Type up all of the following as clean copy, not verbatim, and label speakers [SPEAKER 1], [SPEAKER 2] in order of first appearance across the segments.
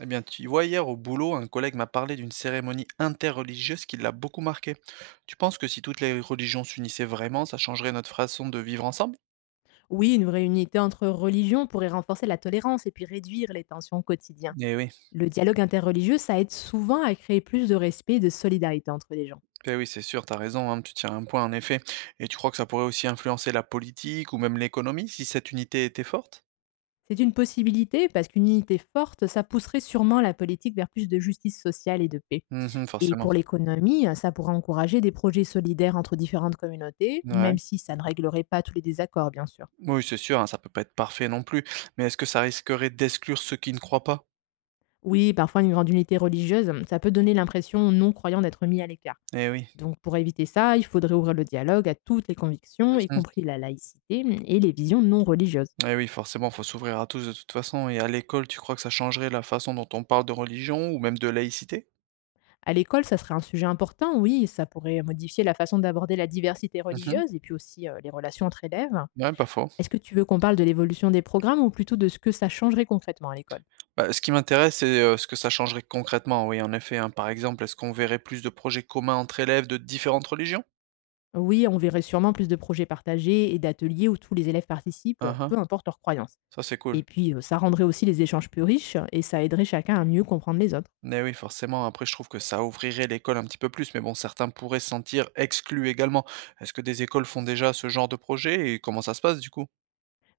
[SPEAKER 1] Eh bien, tu vois, hier au boulot, un collègue m'a parlé d'une cérémonie interreligieuse qui l'a beaucoup marqué. Tu penses que si toutes les religions s'unissaient vraiment, ça changerait notre façon de vivre ensemble?
[SPEAKER 2] Oui, une vraie unité entre religions pourrait renforcer la tolérance et puis réduire les tensions au quotidien.
[SPEAKER 1] Eh oui,
[SPEAKER 2] Le dialogue interreligieux, ça aide souvent à créer plus de respect et de solidarité entre les gens.
[SPEAKER 1] eh oui, c'est sûr, t'as raison, hein, tu tiens un point en effet. Et tu crois que ça pourrait aussi influencer la politique ou même l'économie si cette unité était forte?
[SPEAKER 2] C'est une possibilité parce qu'une unité forte, ça pousserait sûrement la politique vers plus de justice sociale et de paix.
[SPEAKER 1] Mhm,
[SPEAKER 2] Et
[SPEAKER 1] forcément.
[SPEAKER 2] pour l'économie, ça pourrait encourager des projets solidaires entre différentes communautés,
[SPEAKER 1] Ouais.
[SPEAKER 2] même si ça ne réglerait pas tous les désaccords, bien sûr.
[SPEAKER 1] Oui, c'est sûr, hein, ça peut pas être parfait non plus, mais est-ce que ça risquerait d'exclure ceux qui ne croient pas?
[SPEAKER 2] Oui, parfois une grande unité religieuse, ça peut donner l'impression aux non-croyants d'être mis à l'écart.
[SPEAKER 1] Eh oui.
[SPEAKER 2] Donc pour éviter ça, il faudrait ouvrir le dialogue à toutes les convictions, y compris la laïcité, et les visions non religieuses.
[SPEAKER 1] Eh oui, forcément, faut s'ouvrir à tous de toute façon. Et à l'école, tu crois que ça changerait la façon dont on parle de religion ou même de laïcité?
[SPEAKER 2] À l'école, ça serait un sujet important, oui, ça pourrait modifier la façon d'aborder la diversité
[SPEAKER 1] Mhm.
[SPEAKER 2] religieuse et puis aussi les relations entre élèves.
[SPEAKER 1] Ouais, pas faux.
[SPEAKER 2] Est-ce que tu veux qu'on parle de l'évolution des programmes ou plutôt de ce que ça changerait concrètement à l'école?
[SPEAKER 1] Bah, ce qui m'intéresse, c'est ce que ça changerait concrètement. Oui, en effet, hein. Par exemple, est-ce qu'on verrait plus de projets communs entre élèves de différentes religions?
[SPEAKER 2] Oui, on verrait sûrement plus de projets partagés et d'ateliers où tous les élèves participent,
[SPEAKER 1] Uhum.
[SPEAKER 2] peu importe leurs croyances.
[SPEAKER 1] Ça, c'est cool.
[SPEAKER 2] Et puis, ça rendrait aussi les échanges plus riches et ça aiderait chacun à mieux comprendre les autres.
[SPEAKER 1] Mais oui, forcément. Après, je trouve que ça ouvrirait l'école un petit peu plus. Mais bon, certains pourraient se sentir exclus également. Est-ce que des écoles font déjà ce genre de projet et comment ça se passe du coup?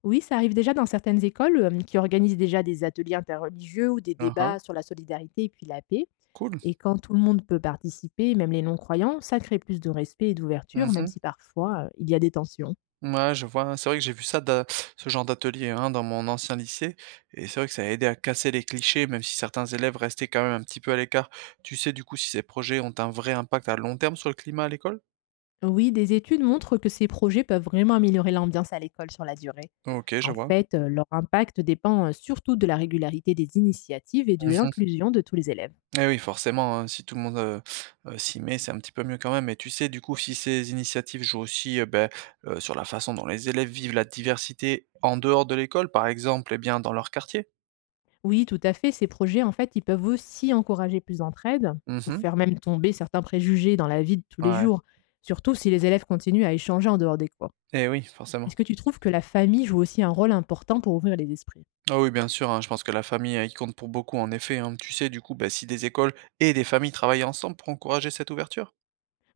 [SPEAKER 2] Oui, ça arrive déjà dans certaines écoles, qui organisent déjà des ateliers interreligieux ou des
[SPEAKER 1] Uhum.
[SPEAKER 2] débats sur la solidarité et puis la paix.
[SPEAKER 1] Cool.
[SPEAKER 2] Et quand tout le monde peut participer, même les non-croyants, ça crée plus de respect et d'ouverture, même
[SPEAKER 1] Mhm.
[SPEAKER 2] si parfois, il y a des tensions.
[SPEAKER 1] Mouais, je vois, hein. C'est vrai que j'ai vu ça da ce genre d'atelier, hein, dans mon ancien lycée et c'est vrai que ça a aidé à casser les clichés, même si certains élèves restaient quand même un petit peu à l'écart. Tu sais, du coup, si ces projets ont un vrai impact à long terme sur le climat à l'école?
[SPEAKER 2] Oui, des études montrent que ces projets peuvent vraiment améliorer l'ambiance à l'école sur la durée.
[SPEAKER 1] OK, je
[SPEAKER 2] En
[SPEAKER 1] vois.
[SPEAKER 2] fait, leur impact dépend, surtout de la régularité des initiatives et de
[SPEAKER 1] Mmh mh.
[SPEAKER 2] l'inclusion de tous les élèves.
[SPEAKER 1] Et oui, forcément, hein, si tout le monde, s'y met, c'est un petit peu mieux quand même et tu sais, du coup, si ces initiatives jouent aussi, beh, sur la façon dont les élèves vivent la diversité en dehors de l'école, par exemple, et bien, dans leur quartier?
[SPEAKER 2] Oui, tout à fait. Ces projets, en fait, ils peuvent aussi encourager plus d'entraide ou
[SPEAKER 1] Mmh.
[SPEAKER 2] faire même tomber certains préjugés dans la vie de tous les
[SPEAKER 1] Ouais,
[SPEAKER 2] jours, surtout si les élèves continuent à échanger en dehors des cours.
[SPEAKER 1] et oui, forcément.
[SPEAKER 2] Est-ce que tu trouves que la famille joue aussi un rôle important pour ouvrir les esprits?
[SPEAKER 1] Ah oui, bien sûr, hein, je pense que la famille, elle, y compte pour beaucoup, en effet, hein. Tu sais, du coup, bah, si des écoles et des familles travaillent ensemble pour encourager cette ouverture?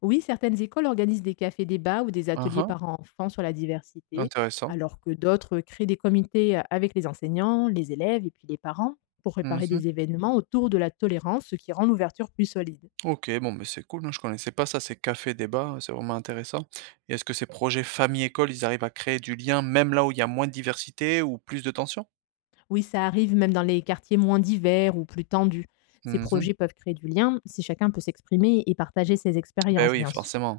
[SPEAKER 2] Oui, certaines écoles organisent des cafés-débats ou des
[SPEAKER 1] Hein,
[SPEAKER 2] ateliers
[SPEAKER 1] hein,
[SPEAKER 2] parents-enfants sur la diversité,
[SPEAKER 1] intéressant.
[SPEAKER 2] alors que d'autres créent des comités avec les enseignants, les élèves et puis les parents pour préparer
[SPEAKER 1] Mmh.
[SPEAKER 2] des événements autour de la tolérance, ce qui rend l'ouverture plus solide.
[SPEAKER 1] OK, bon, mais c'est cool, hein, je connaissais pas ça, ces cafés débats, c'est vraiment intéressant. Et est-ce que ces projets famille-école, ils arrivent à créer du lien même là où il y a moins de diversité ou plus de tensions?
[SPEAKER 2] Oui, ça arrive même dans les quartiers moins divers ou plus tendus. Ces
[SPEAKER 1] Mmh mh.
[SPEAKER 2] projets peuvent créer du lien si chacun peut s'exprimer et partager ses expériences,
[SPEAKER 1] Oui,
[SPEAKER 2] bien sûr.
[SPEAKER 1] forcément.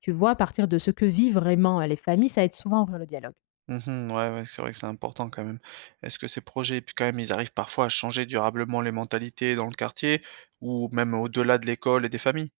[SPEAKER 2] Tu vois, à partir de ce que vivent vraiment les familles, ça aide souvent à ouvrir le dialogue.
[SPEAKER 1] Mmh, ouais, ouais, c'est vrai que c'est important quand même. Est-ce que ces projets, puis quand même, ils arrivent parfois à changer durablement les mentalités dans le quartier ou même au-delà de l'école et des familles?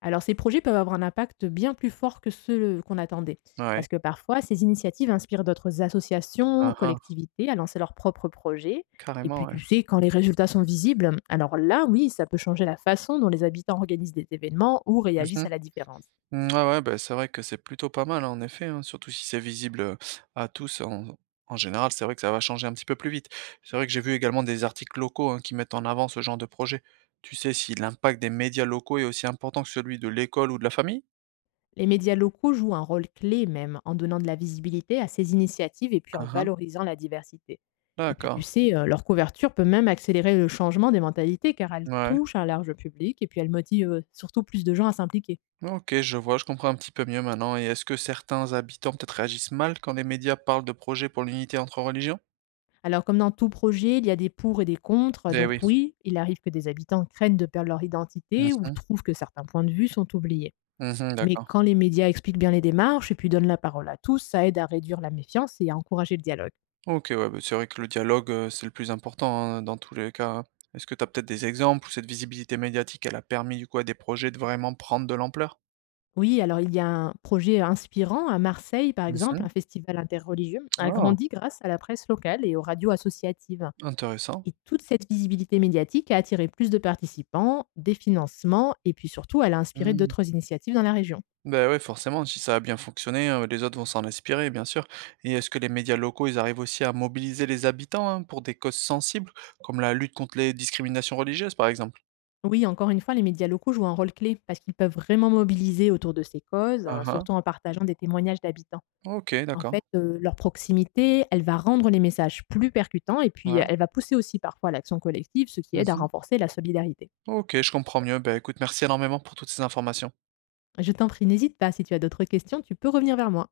[SPEAKER 2] Alors, ces projets peuvent avoir un impact bien plus fort que ceux qu'on attendait.
[SPEAKER 1] Ouais.
[SPEAKER 2] Parce que parfois, ces initiatives inspirent d'autres associations,
[SPEAKER 1] Ah ah,
[SPEAKER 2] collectivités à lancer leurs propres projets. Et
[SPEAKER 1] carrément,
[SPEAKER 2] puis, tu
[SPEAKER 1] ouais.
[SPEAKER 2] sais, quand les résultats sont visibles, alors là, oui, ça peut changer la façon dont les habitants organisent des événements ou
[SPEAKER 1] Mmh mh.
[SPEAKER 2] réagissent à la différence.
[SPEAKER 1] Mmh, ouais, ouais, bah, c'est vrai que c'est plutôt pas mal, hein, en effet, hein, surtout si c'est visible, à tous en général, c'est vrai que ça va changer un petit peu plus vite. C'est vrai que j'ai vu également des articles locaux, hein, qui mettent en avant ce genre de projet. Tu sais si l'impact des médias locaux est aussi important que celui de l'école ou de la famille?
[SPEAKER 2] Les médias locaux jouent un rôle clé même en donnant de la visibilité à ces initiatives et puis en
[SPEAKER 1] Ah hein,
[SPEAKER 2] valorisant la diversité. Et puis tu
[SPEAKER 1] d'accord.
[SPEAKER 2] sais, leur couverture peut même accélérer le changement des mentalités car elle
[SPEAKER 1] Ouais.
[SPEAKER 2] touche un large public et puis elle motive surtout plus de gens à s'impliquer.
[SPEAKER 1] OK, je vois, je comprends un petit peu mieux maintenant et est-ce que certains habitants peut-être réagissent mal quand les médias parlent de projets pour l'unité entre religions?
[SPEAKER 2] Alors comme dans tout projet, il y a des pour et des contre,
[SPEAKER 1] Eh
[SPEAKER 2] donc
[SPEAKER 1] oui.
[SPEAKER 2] oui, il arrive que des habitants craignent de perdre leur
[SPEAKER 1] Mmh
[SPEAKER 2] identité ou
[SPEAKER 1] mh.
[SPEAKER 2] trouvent que certains points de vue sont oubliés.
[SPEAKER 1] Mmh,
[SPEAKER 2] Mais
[SPEAKER 1] d'accord.
[SPEAKER 2] quand les médias expliquent bien les démarches et puis donnent la parole à tous, ça aide à réduire la méfiance et à encourager le dialogue.
[SPEAKER 1] OK, ouais, bah, c'est vrai que le dialogue, c'est le plus important, hein, dans tous les cas, hein. Est-ce que tu as peut-être des exemples où cette visibilité médiatique, elle a permis du coup à des projets de vraiment prendre de l'ampleur?
[SPEAKER 2] Oui, alors il y a un projet inspirant à Marseille, par exemple,
[SPEAKER 1] Mmh.
[SPEAKER 2] un festival interreligieux a
[SPEAKER 1] Ah!
[SPEAKER 2] grandi grâce à la presse locale et aux radios associatives.
[SPEAKER 1] Intéressant.
[SPEAKER 2] Et toute cette visibilité médiatique a attiré plus de participants, des financements, et puis surtout, elle a inspiré
[SPEAKER 1] Mmh.
[SPEAKER 2] d'autres initiatives dans la région.
[SPEAKER 1] Bah, ouais, forcément, si ça a bien fonctionné, les autres vont s'en inspirer, bien sûr. Et est-ce que les médias locaux, ils arrivent aussi à mobiliser les habitants, hein, pour des causes sensibles, comme la lutte contre les discriminations religieuses, par exemple?
[SPEAKER 2] Oui, encore une fois, les médias locaux jouent un rôle clé parce qu'ils peuvent vraiment mobiliser autour de ces causes,
[SPEAKER 1] Hein,
[SPEAKER 2] hein,
[SPEAKER 1] hein.
[SPEAKER 2] surtout en partageant des témoignages d'habitants.
[SPEAKER 1] OK,
[SPEAKER 2] En
[SPEAKER 1] d'accord.
[SPEAKER 2] fait, leur proximité, elle va rendre les messages plus percutants et puis
[SPEAKER 1] Ouais.
[SPEAKER 2] elle va pousser aussi parfois à l'action collective, ce qui aide à
[SPEAKER 1] Mmh.
[SPEAKER 2] renforcer la solidarité.
[SPEAKER 1] OK, je comprends mieux. Ben écoute, merci énormément pour toutes ces informations.
[SPEAKER 2] Je t'en prie, n'hésite pas, si tu as d'autres questions, tu peux revenir vers moi.